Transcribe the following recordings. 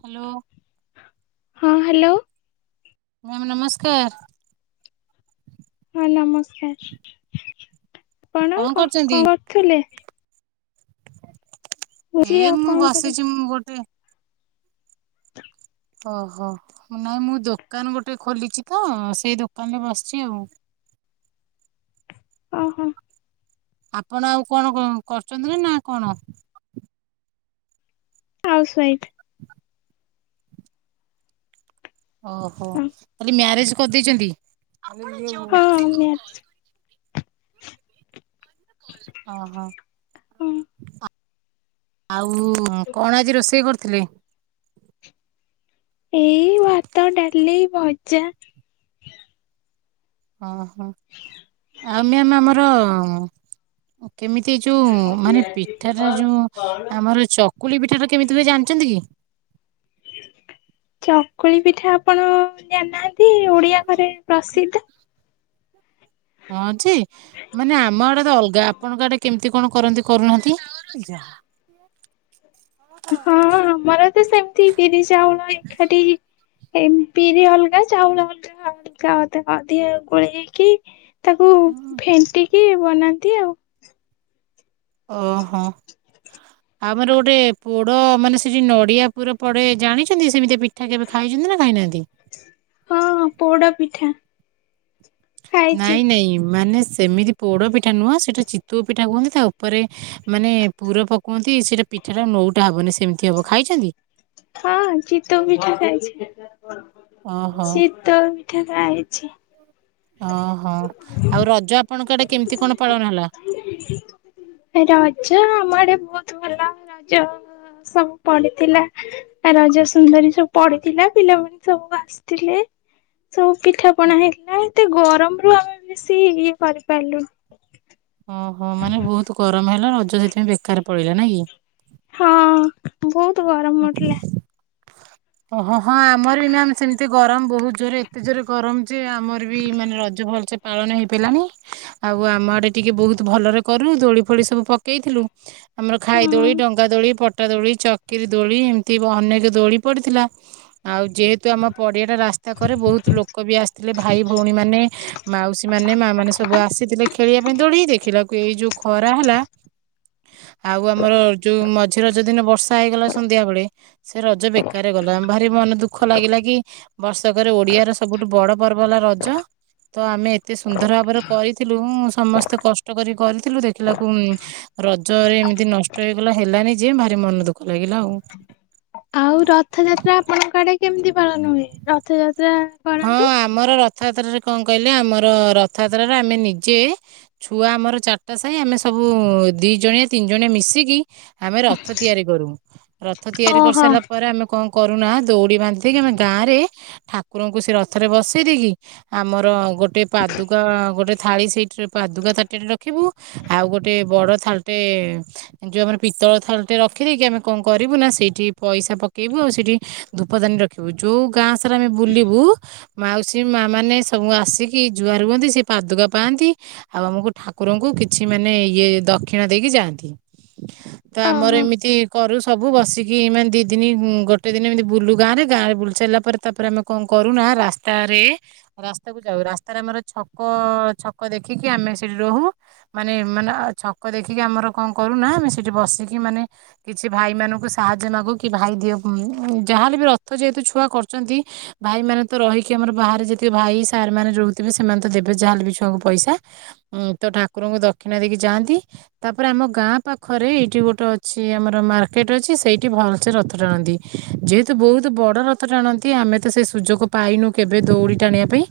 Hello. ହଁ hello. Ma'am ନମସ୍କାର। ହଁ ନମସ୍କାର କଣ କଣ କରୁଥିଲେ? ଝି ଏଇ ଆଉ ମୁଁ କଣ ବସିଛି କରିବ ମୁଁ ଗୋଟେ। ଓ ହୋ ନାଇଁ ମୁଁ ଦୋକାନ ଗୋଟେ ଖୋଲିଛି ତ ସେଇ ଦୋକାନରେ ବସିଛି ଆଉ। ଓହୋ। ଆପଣ ଆଉ କଣ କ-କରୁଛନ୍ତି ନା ନା କଣ। ହାଉସ୍ୱାଇଫ୍। ଓହୋ ହଁ ତାହେଲେ ମ୍ୟାରେଜ କରିଦେଇଛନ୍ତି। ହଁ ମ୍ୟାରେଜ ଓ ହୋ ହଁ ଅଁ ଆଉ କଣ ଆଜି ରୋଷେଇ କରୁଥିଲେ? ଏଇ ଭାତ ଡାଲି ଭଜା। ଓହୋ ଆଉ ମ୍ୟାମ ଆମର ଉଁ। କେମିତି ଯୋଉ ମାନେ ପିଠା ଟା ଯୋଉ ଆମର ଚକୁଲି ପିଠା ଟା କେମିତି ହୁଏ ଜାଣିଛନ୍ତି କି। ଚକୁଳି ପିଠା ଆପଣ ଜାଣି ନାହାନ୍ତି ଓଡିଆ ଘରେ ପ୍ରସିଦ୍ଧ। ହଁ ଯେ ମାନେ ଆମ ଆଡେ ତ ଅଲଗା ଆପଣଙ୍କ ଆଡେ କେମି ତି କଣ କରନ୍ତି କରୁନାହାନ୍ତି। ହଁଁ ଆମର ତ ସେମତି ବିରି ଚାଉଳ ଏକାଠି। ଏମ ବିରି ଅଲଗା ଚାଉଳ ଅଲଗା ଅଲଗା ଅଧେ ଅଧିକା ଗୋଳେଇ ହେଇକି। ତାକୁ ଫେଣ୍ଟିକି ବନାନ୍ତି ଆଉ। ଓହୋ। ଆମର ଗୋଟେ ପୋଡ ମାନେ ସେ ଯଉ ନଡିଆ ପୁର ପଡେ ଜାଣିଛନ୍ତି ସେମିତି ପିଠା କେବେ ଖାଇ [unintelligible] ନା ଖାଇ ନାହାନ୍ତି। ହଁ ପୋଡ ପିଠା। ଖାଇଛି। ନାଇଁ ନାଇଁ ମାନେ ସେମିତି ପୋଡ଼ ପିଠା ନୁହଁ ସେଇଟା ଚିତଉ ପିଠା କୁହନ୍ତି ତା ଉପରେ ମାନେ ପୁର ପୋକନ୍ତି ସେଇଟା ପିଠାଟା ନଉଟା ହବନି ସେମିତି ହବ ଖାଇଛନ୍ତି। ହଁ ଚିତଉ ପିଠା ଖାଇଛି ଓହୋ ଚିତଉ ପି ପିଠା ଖାଇଛି। ଓହୋ ଆଉ ରଜ ଆପଣଙ୍କ ଆଡ଼େ କେମିତି କଣ ପାଳନ ହେଲା? ରଜ ଆଡେ ବହୁତ ଭା ରାଜା ସବୁ ପଢିଥିଲା ରଜ ସୁନ୍ଦରୀ ସବୁ ପଢିଥିଲା ପିଲା ମାନେ ସବୁ ଆସିଥିଲେ। ସବୁ ପିଠା ପଣା ହେଇଥିଲା ଏତେ ଗରମ ରୁ ଆମେ ବେଶୀ ଇଏ କରିପାରିଲୁ। ଓହୋ ମାନେ ବହୁତ ଗରମ ହେଲା ରଜ ସେଥିପାଇଁ ବେକାର ପଡିଲା ନାଇଁ କି। ହଁ ବହୁତ ଗରମ ହଉଥିଲା। ହ ଓହ ହଁ ଆମର ବି ମ୍ୟା ସେମିତି ଗରମ ବହୁତ ଜୋରରେ ଏତେ ଜୋରେ ଗରମ ଯେ ଆମର ବି ମାନେ ରଜ ଭଲସେ ପାଳନ ହେଇ ପଲାଣି ଆଉ ଆମ ଆଡେ ଟିକେ ବହୁତ ଭଲରେ କଲୁ ଧୋଳି ଫୋଳି ସବୁ ପକେଇଥିଲୁ ଆମର ହଁ। ଖାଇଦୋଳି ଡଙ୍ଗା ଦୋଳି ପଟା ଦୋଳି ଚ ିରି ଦୋଳି ଏମିତି ଅନେକ ଦୋଳି ପଡ଼ିଥିଲା ଆଉ ଯେହେତୁ ଆମ ପଡ଼ିଆଟା ରାସ୍ତା କରେ ବହୁତ ଲୋକ ବି ଆସିଥିଲେ ଭାଇ ଭଉଣୀମାନେ ମାଉସୀମାନେ ମାନେ ସବୁ ଆସିଥିଲେ ଖେଳିବା ପାଇଁ ଦୋଡେଇି ଦେଖିଲା ଏଇ ଯୋଉ ଖରା ହେଲା ଆଉ ଆମର ଯୋଉ ମଝି ର ଯ ଦିନ ବର୍ଷା ହେ ସଧ୍ୟା ବଳେ ସେ ରଜ ବେକାର ଗଲା ଭାରି ମନେ ଦୁଃଖ ଲାଗିଲା କି ବର୍ଷକରେ ଓଡିଆ ର ସବୁଠୁ ବଡ ପର୍ବ ହେଲା ରଜ ତ ଆମେ ଏତେ ସୁନ୍ଦର ଭାବରେ କରିଥିଲୁ ସମସ୍ତେ କଷ୍ଟ କରି କରିଥିଲୁ ଦେଖିଲାକୁ ରଜରେ ଏମିତି ନଷ୍ଟ ହେଇଗଲା ହେଲାନି ଯେ ଭାରି ମନ ଦୁଃଖ ଲାଗିଲା ଆଉ। ଆଉ ରଥଯାତ୍ରା ଆପଣଙ୍କ ଆଡେ କେମିତି ପାଳନ ହୁଏ ରଥଯାତ୍ରା ହଁ କରନ୍ତି? ଆମର ର ରଥଯାତ୍ରାରେ କଣ କହିଲେ ଆମର ରଥଯାତ୍ରାରେ ଆମେ ନିଜେ ଛୁଆ ଆମର ଚାରିଟା ସାହି ଆମେ ସବୁ ମୁଁ ଦି ଜଣିଆ ତିନି ଜଣିଆ ମିଶିକି ଆମେ ରଥ ତିଆରି କରୁ ରଥ ତିଆରି ଓହୋ କରିସାରିଲା ପରେ ଆମେ କଣ କରୁନା ଦୌଡ଼ି ବାନ୍ଧି ଦେଇକି ଆମେ ଗାଁରେ ଠା କୁକୁରଙ୍କୁ ସେ ରଥରେ ବସେଇ ଦେଇକି ଆମର ଗୋଟେ ପାଦୁକା ଗୋଟେ ଥାଳି ସେଇଠ ପାଦୁକା ତାଟରେ ରଖିବୁ ଆଉ ଗୋଟେ ବଡ ଥାଲଟେ ଯୋଉ ଆମର ପିତଳ ଥାଲଟେ ରଖିଦେଇକି ଆମେ କଣ କରିବୁ ନା ସେଇଠି ପଇସା ପକେଇବୁ ଆଉ ସେଠି ଧୂପଦାନୀ ରଖିବୁ ଯୋଉ ଗାଁ ସରେ ଆମେ ବୁଲିବୁ ମାଉସୀ ମା ମାନେ ସବୁ ଆସିକି ଜୁଆ ରୁହନ୍ତି ସେ ପାଦୁକା ପାଆନ୍ତି ଆଉ ଆମକୁ ଠାକୁରଙ୍କୁ କିଛି ମାନେ ଇଏ ଦକ୍ଷିଣ ଦେଇକି ଯାଆନ୍ତି ତ ଆମର ଓହୋ ଏମିତି କରୁ ସବୁ ବସିକି ମାନେ ଦିଇ ଦିନ ଗୋଟେ ଦିନ ଏମିତି ବୁଲୁ ଗାଁରେ ଗାଁରେ ବୁଲ ସାରିଲା ପରେ ତାପରେ ଆମେ କଣ କରୁନା ରାସ୍ତାରେ ରାସ୍ତାକୁ ଯାଉ ରାସ୍ତାରେ ଆମର ଛକ ଛକ ଦେଖିକି ଆମେ ଆମେ ସେଠି ରହୁ ମାନେ ମାନେ ଛକ ଦେଖିକି ଆମର କଣ କରୁନା ଆମେ ସେଠି ବସିକି ମାନେ କିଛି ଭାଇ ମାନଙ୍କୁ ସାହାଯ୍ୟ ମାଗୁ କି ଭାଇ ଦିଅ ଯାହାଲେ ବି ରଥ ଯେହେତୁ ଛୁଆ କରଛନ୍ତି ଭାଇ ମାନେ ତ ରହିକି ଆମର ବାହାରେ ଯେତିକି ଭାଇ ସାର୍ ମାନେ ରହୁଥିବେ ସେମାନେ ତ ଦେବେ ଯାହାେଲେ ବି ଛୁଆଙ୍କୁ ପଇସା ଉଁ ତ ଠାକୁରଙ୍କୁ ଦକ୍ଷିଣ ଦେଇକି ଯାଆନ୍ତି ତାପରେ ଆମ ଗାଁ ପାଖରେ ଏଇଠି ଗୋଟେ ଅଛି ଆମର ମାର୍କେଟ ଅଛି ସେଠୀ ଭଲ ସେ ରଥ ଟାଣନ୍ତି ଯେହେତୁ ବହୁତ୍ ବଡ ରଥ ଟାଣନ୍ତି ତ ସେ ସୁଯୋଗ ପାଇନୁ କେବେ ଦୌଡ଼ି ଟାଣିବା ପାଇଁ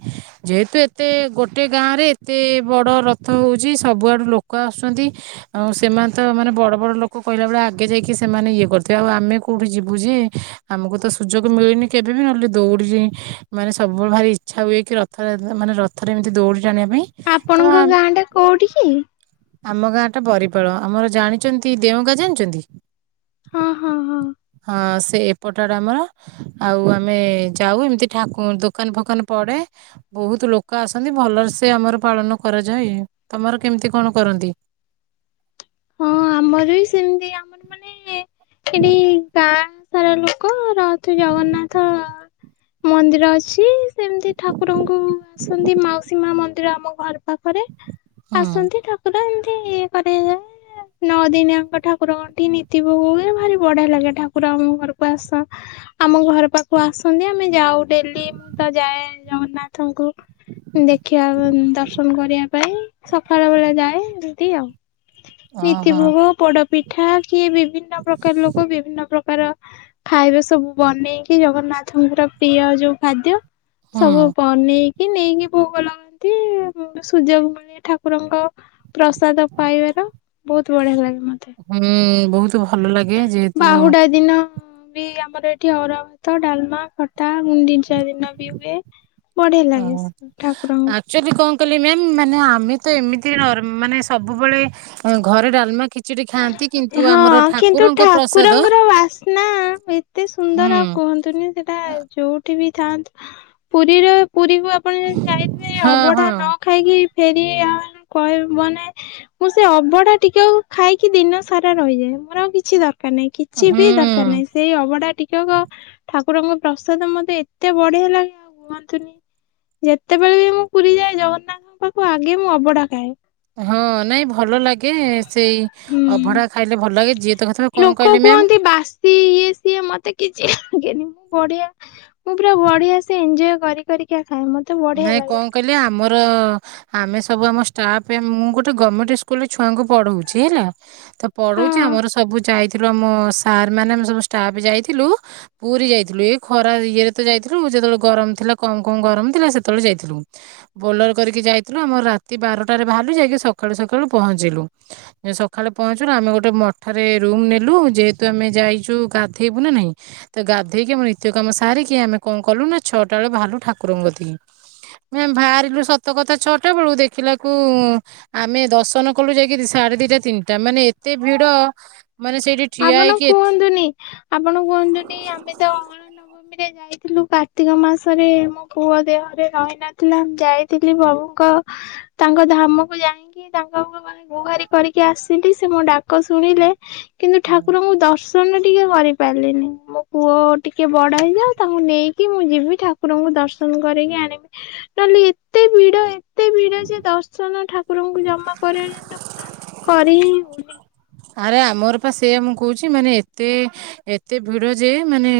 ଯେହେତୁ ଏତେ ଗୋଟେ ଗାଁ ରେ ଏତେ ବଡ଼ ରଥ ହଉଛି ସବୁଆଡୁ ଲୋକ ଆସୁଛନ୍ତି ଆଉ ସେମାନେ ତ ମାନେ ବଡ ବଡ଼ ଲୋକ କହିଲା ବେଳେ ଆଗ ଆଗେ ଯାଇକି ସେମାନେ ଇଏ କରୁଥିବେ ଆଉ ଆମେ କୋଉଠି ଯିବୁ ଯେ ଆମକୁ ତ ସୁଯୋଗ ମିଳୁନି କେବେ ବିି ନହେଲେ ଦୌଡ଼ିଛି ମାନେ ସବୁବେଳେ ଭାରି ଇଚ୍ଛା ହୁଏ କି ରଥରେ ମାନେ ରଥରେ ଏମିତି ଦୌଡ଼ି ଜାଣିବା ପାଇଁ ତ ଆପଣଙ୍କ ଗାଁ ଟା କୋଉଠି କି? ଆମ ଗାଁ ଟା ପରିପାଳ ଆମର ଜାଣିଛନ୍ତି ଦେଓଗା ଜାଣିଛନ୍ତି। ହଁ ହଁ ହଁ। ହଁ ସେ ଏପଟାଟା ଆମର ଆଉ ଆମେ ଯାଉ ଏମିତି ଠାକୁ ଦୋକାନ ଫୋକାନ ପଡେ ବହୁତ ଲୋକ ଆସନ୍ତି ଭଲରେ ସେ ଆମର ପାଳନ କରେ ତମର କେମତି କଣ କରନ୍ତି? ହଁ ଆମର ଏ ଏଠି ଗାଁ ସାରା ଲୋକ ରହ ତୁ ଜଗନ୍ନାଥ ମନ୍ଦିର ଅଛି! ସେମିତି ଠାକୁରଙ୍କୁ ଆସନ୍ତି ମାଉସୀ ମା ମନ୍ଦିର ଆମ ଘର ପାଖରେ। ହୁଁ ଆସନ୍ତି ଠାକୁର ଏମତି କରା ଯାଏ। ନଅ ଦିନିଆଙ୍କ ଠାକୁରଙ୍କଠି ନୀତି ଭୋଗ ହୁଏ। ଭାରି ବଢିଆ ଲାଗେ। ଠାକୁର ଆମ ଘରକୁ ଆସ ଆମ ଘର ପାଖକୁ ଆସନ୍ତି, ଆମେ ଯାଉ ଡେଲି ମୁଁ ତ ଯାଏ ଜଗନ୍ନାଥଙ୍କୁ ଦେଖିବା ଦର୍ଶନ କରିବା ପାଇଁ ସକାଳ ବେଳେ ଯାଏ ଏମିତି ଆଉ। ନୀତି ଓହୋ ଭୋଗ, ପୋଡପିଠା କିଏ ବିଭିନ୍ନ ପ୍ରକାର ଲୋକ ବିଭିନ୍ନ ପ୍ରକାର ର ଖାଇବା ସବୁ ବନେଇକି, ଜଗନ୍ନାଥଙ୍କର ପ୍ରିୟ ଯୋଉ ଖାଦ୍ୟ ହୁଁ ସବୁ ପନି କି ନେଇକି ଭୋଗ ଲଗାନ୍ତି। ସୂର୍ଯ୍ୟ [unintelligible] ଠାକୁରଙ୍କ ପ୍ରସାଦ ପାଇବାର ବହୁତ ବଢିଆ ଲାଗେ ମତେ। ହୁଁ, ବହୁତ ଭଲ ଲାଗେ ଯେହେତୁ ବାହୁଡା ଦିନ ବି ଆମର ଏଠି ଅରୁଆ ଭାତ ଡାଲମା ଖ ଟା ଗୁଣ୍ଡିଚା ଦିନ ବି ହୁଏ ବଢିଆ ଲାଗେ। ଠାକୁରଙ୍କୁ ମୁଁ କହିଲି ମ୍ୟାମ, ମାନେ ଆମେ ତ ଏମିତି ନର୍ ମାନେ ସବୁବେଳେ ଘରେ ଡାଲମା ଖିଚିଡି ଖାଆନ୍ତି କିନ୍ତୁ ଆମର ହଁ କିନ୍ତୁ, ଠାକୁରଙ୍କ ପ୍ରସାଦ ଠାକୁରଙ୍କର ବାସ୍ନା ଏତେ ସୁନ୍ଦର ହୁଁ ଆଉ କୁହନ୍ତୁନି ସେ ସେଟା ଯୋଉଠି ବି ଥାନ୍ତୁ, ପୁରୀର ପୁରୀକୁ ଆପଣ ଯଦି ଯାଇଥିବେ ହଁ ଅବଢା ହଁ ନ ଖାଇକି ଫେରି ଆ କହିବ ମାନେ ମୁଁ ସେ ଅବଡା ଟିକକ ଖାଇକି ଦିନସା ସାରା ରହିଯାଏ। ମୋର କିଛି ଦରକାର ନାହିଁ କିଛି ବି ଦରକାର ହୁଁ ନାହିଁ। ସେଇ ଅବଢା ଟିକକ ଠାକୁ କୁରଙ୍କ ପ୍ରସାଦ ମୋତେ ଏତେ ବଢିଆ ଲାଗେ କି ଆଉ କୁହନ୍ତୁନି। ଯେତେବେଳେ ବି ମୁଁ ପୁରୀ ଯାଏ ଜଗନ୍ନାଥଙ୍କ ପାଖକୁ ଆଗେ ମୁଁ ଅବଢା ଖାଏ। ହଁ ନାଇଁ ଭଲ ଲାଗେ ସେଇ ହୁଁ। ଅଭଢା। ଖାଇଲେ ଭଲ ଲାଗେ ଯିଏ ତ କଥା କଣ ଲୋକ କହିଲେ ମ୍ୟାମ୍ କୁହନ୍ତି, ବାସି ଇଏ ସିଏ ମତେ କି [unintelligible] ଯେମିତି ବଢିଆ ମୁଁ ପୁରା ବଢିଆ ସେ ଏନ୍ଜୟ କରିି କରିକା ଖାଏ ମତେ ବଢିଆ ନାଇଁ ଲାଗେ କଣ କହିଲେ ଆମର ଆମେ ସବୁ ଆମ ଷ୍ଟାଫ୍, ମୁଁ ଗୋଟେ ଗମେଣ୍ଟ ସ୍କୁଲ ରେ ଛୁଆଙ୍କୁ ପଢଉଛି ହେଲା। ତ ପଢଉଛି ହଁ। ଆମର ସବୁ ବୁ, ଯାଇଥିଲୁ ଆମ ସାର୍ ମାନେ ଆମେ ସବୁ ଷ୍ଟାପ୍ ଯାଇଥିଲୁ। ପୁରୀ ଯାଇଥିଲୁ ଏଇ ଖରା ଇଏରେ ତ ଯାଇଥିଲୁ, ଯେତେବେଳେ ଗରମ ଥିଲା କମ କମ ଗରମ ଥିଲା ସେ ସେତବେଳେ ଯାଇଥିଲୁ। ବୋଲର କରିକି ଯାଇଥିଲୁ ଆମର ରାତି ବାରଟାରେ ବାହାରିଲୁ ଯାଇକି ସକାଳୁ ସକାଳୁ ପହଞ୍ଚିଲୁ। ସକାଳେ ପହଞ୍ଚିଲୁ ଆମେ ଗୋଟେ ମଠରେ ରୁମ ନେଲୁ। ଯେହେତୁ ଆମେ ଯାଇଛୁ ଗାଧେଇବୁନ ନାହିଁ, ତ ଗାଧେଇକି ଆମ ନିତ୍ୟ କାମ ସାରିକି ଆମେ କଣ କଲୁ ନା, ଛଅଟା ବେଳେ ବାହାରିଲୁ ଠାକୁରଙ୍କ କତିକି। [inaudible] ମ୍ୟାମ୍ ବାହାରିଲୁ ସତ କଥା ଛଅଟା ବେଳୁ, ଦେଖିଲାକୁ ଆମେ ଦର୍ଶନ କଲୁ ଯାଇକି ସାଢେ ଦି ଦିଟା ତିନିଟା ମାନେ ଏତେ ଭିଡ। ମାନେ ସେଇଠି ଠିଆ ଆପଣ ହେଇକି ଏତେ- କୁହନ୍ତୁନି ଆପଣ କୁହନ୍ତୁନି, ଆମେ ତ ଅଁଳାନବମୀ ନ, ଯାଇଥିଲୁ କାର୍ତ୍ତିକ ମାସରେ ମୋ ପୁଅ ଦେହରେ ରହିନଥିଲା, ମୁ ଯାଇଥିଲି ପ୍ରଭୁଙ୍କ ତାଙ୍କ ଧାମକୁ ଯାଇକି ତାଙ୍କ ଗୁହାରି କରିକି ଆସିଲି। ସେ ମୋ ଡାକ ଶୁଣି ଲେ, କିନ୍ତୁ ହଁ। ଠାକୁରଙ୍କୁ ଦର୍ଶ [inaudible] କରିପାରିଲିନି। ମୋ ପୁଅ ଟିକେ ବଡ ହେଇଯାଉ ତାକୁ ନେଇକି ମୁଁ ଯିବି ଠାକୁରଙ୍କୁ ଦର୍ଶନ କ କରିକି ଆଣିବି। ନହେଲେ ଏତେ ଭିଡ ଏତେ ଭିଡ ସେ ଦର୍ଶନ ଠାକୁରଙ୍କୁ ଜମା କରି ହଉନି କରି ହିଁ ହଉନି। ଆରେ ଆମର ପା ସେଇଆ ମୁଁ କହୁଛି, ମାନେ ଏତେ ଏତେ ଭିଡ ଯେ ମାନେ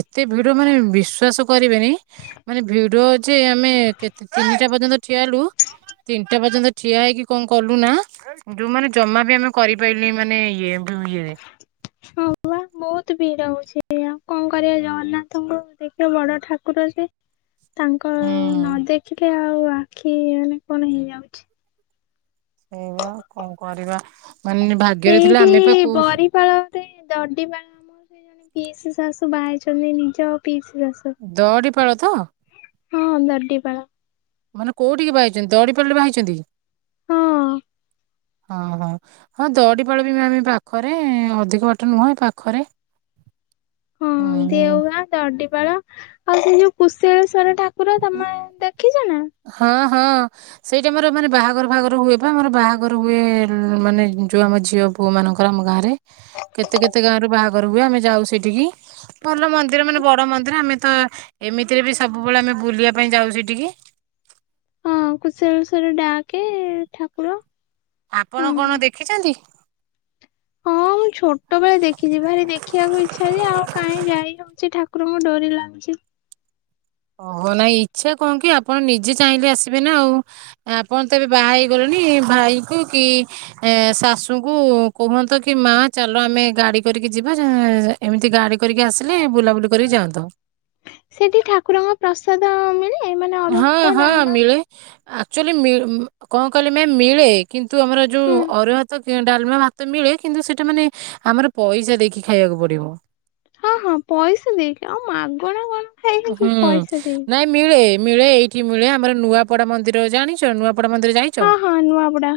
ଏତେ ଭିଡ ମାନେ ବିଶ୍ଵାସ କରିବେନି ମାନେ ଭିଡ ଯେ ଆମେ କେତେ, ତିନିଟା ପର୍ଯ୍ୟନ୍ତ ଠିଆ ହେଲୁ। ତିନିଟା ପର୍ଯ୍ୟନ୍ତ ଠିଆ ହେଇକି କଣ କଲୁ ନା, ଯୋଉମାନେ ଜମା ବି ଆମେ କରି ପାଇଲିନି ମାନେ ଇଏ ହଁ ବା ବହୁତ ଭିଡ ହଉଛି। ସେଆଉ କଣ କରିବା ଜଗନ୍ନାଥଙ୍କୁ ଦେଖିବା ବଡ ଠାକୁର ସେ। ତାଙ୍କ ହୁଁ ନ ଦେଖିଲେ ଆଉ ଆଖି ମାନେ କଣ ହେଇଯାଉଛି। ସେଇ କଣ କରିବା ମାନେ ଭାଗ୍ୟରେ ଥିଲା ଆମେ ପା ସେଇଠି କଉ ବରିପାଳରେ [unintelligible] ପିସ୍ ଶାଶୁ ବାହାଛନ୍ତି ନିଜ ପିସି [unintelligible] ହଁ ଦଡି ପାଳ। ମାନେ କୋଉଠିକି ବାହା ହୋଇଛନ୍ତି ଦଡି ପାଳ ରେ ବାହା ହେଇଛନ୍ତି? ହଁ ହଁ ହଁ ହଁ ଦଡି ପାଳ ବି ଆମେ ପାଖରେ ଅଧିକ ବାଟ ନୁହେଁ ପାଖରେ। [unintelligible] ହଁ ହୁଁ ଦେଉଗ ଦଡିିବାଳ ଆଉ ସେ ଯୋଉ କୁଶଳ ଈଶ୍ୱର ଠାକୁର ତମେ ଦେଖିଛ ନା? ହଁ ହଁ ସେଇଟା ଆମର ମାନେ ବାହାଘର ବାହାଘର ହୁଏ ବା ଆମର ବାହାଘର ହୁଏ ମାନେ ଯୋଉ ଆମ ଝିଅ ପୁଅ ମାନଙ୍କର ଆମ ଗାଁରେ କେତେ କେତେ ଗାଁରୁ ବାହାଘ ର ହୁଏ ଆମେ ଯାଉ ସେଠିକି ଭଲ ମନ୍ଦିର ମାନେ ବଡ ମନ୍ଦିର ଆମେ ତ ଏମିତିରେ ବି ସବୁ କେବବଳେ ଆମେ ବୁଲିବା ପାଇଁ ଯାଉଛଠିକି। ହଁ କୁସରସର ଡାକେ ଠାକୁର ଆପଣ ହଁ। କଣ ଦେଖିଛନ୍ତି? ହଁ [unintelligible] ମୁଁ ଛୋଟ ବେଳେ ଦେଖିଛି ଭାରି ଦେଖିବାକୁ ଇଚ୍ଛା ଯେ ଆଉ କାହିଁ ଯାଇ ହଉଛି ଠାକୁରଙ୍କୁ ଡରି ଲାଗୁଛି। ଓହ ନାଇଁ ଇଚ୍ଛା କଣ କି ଆପଣ ନିଜେ ଚାହିଁଲେ ଆସିବେ ନା ଆଉ ଆପଣ ତବେ ବାହା ହେଇଗଲେଣି ଭାଇ କ କି ଶାଶୁଙ୍କୁ କୁହନ୍ତ କି ମା ଚାଲ ଆମେ ଗାଡି କରିକି ଯିବା ଏମିତି ଗାଡି କରିକି ଆସିଲେ ବୁଲାବୁଲି କରିକି ଯାଆନ୍ତ। ଠାକୁର ଙ୍କ ପ୍ରସାଦ ମିଳୀ ହଁ ହଁ ମିଳେ। ଆକ୍ଚୁଆଲି କଣ କହିଲେ ମ ମିଳେ କିନ୍ତୁ ଆମର ହୁଁ। ଯୋଉ ଅରୁଆ ଭାତ ଡାଲମାଆ ଭାତ ମିଳେ କିନ୍ତୁ ସେଟା ମାନେ ଆମର ପଇସା ଦେଇକି ଖାଇବାକୁ ପଡିବ। ହଁ ହଁ ପଇସା ଦେଇକି ଆଉ ମାଗଣା କଣ। ଖାଇବି ହୁଁ ପଇସା ଦେଇକି ନାଇଁ ମିଳେ ମିଳେ ଏଇଠି ମିଳେ ଆମର ନୂଆପଡା ମନ୍ଦିର ଜାଣିଛ ନୂଆ ମନ୍ଦିର ଯାଇଛ ହଁ ହଁ ନୂଆବୁଡା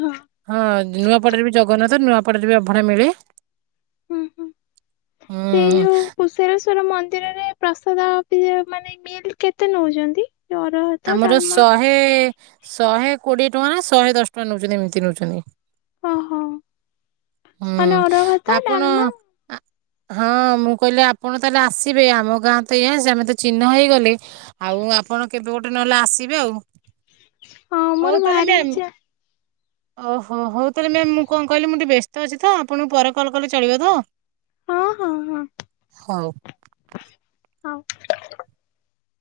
ହଁ ନୂଆପଡରେ ବି ଜଗନ୍ନାଥ ନୂଆ ପଟରେ ବି ଅଭଣା ମିଳେ। ହୁଁ ହୁଁ ସେଇ ହୁଁ ଯୋଉ କୁଷର ର ମନ୍ଦିରରେ ପ୍ରସାଦ ଅ ମାନେ ମିଲ୍ କେତେ ନେଉଛନ୍ତି? ଆମର ଶହେ ଶହେ କୋଡିଏ ଟଙ୍କା ନା ଶହେ ଦଶ ଟଙ୍କା ନେଉଛନ୍ତି ଏମିତି ନେଉଛନ୍ତି। ଓହୋ ହୁଁ ମାନେ ଅରୁଆ ଭାତ ଆପଣ ଡାଲମା ହଁ ମୁଁ କହିଲି ଆପଣ ତାହେଲେ ଆସିବେ ଆମ ଗାଁ ତ ଇା ସେ ଆମେ ତ ଚିହ୍ନ ହେଇଗଲେ। ଆଉ ଆପଣ କେବେ ଗୋଟେ ନହେଲେ ଆସିବେ ଆଉ। ହଁ ହଉ ମୋର ତାହେଲେ ଭାରି ମ୍ୟାମ୍ ଇଚ୍ଛା ଓହୋ ହଉ ତାହେଲେ ମ୍ୟାମ୍ ମୁଁ କଣ କହିଲି ମୁଁ ଟିକେ ବ୍ୟସ୍ତ ଅଛି ତ ଆପଣଙ୍କୁ ପରେ କଲ୍ କଲେ ଚଳିବ ତ? ହଁ ହଁ ହଁ ହିଁ। ହଁ।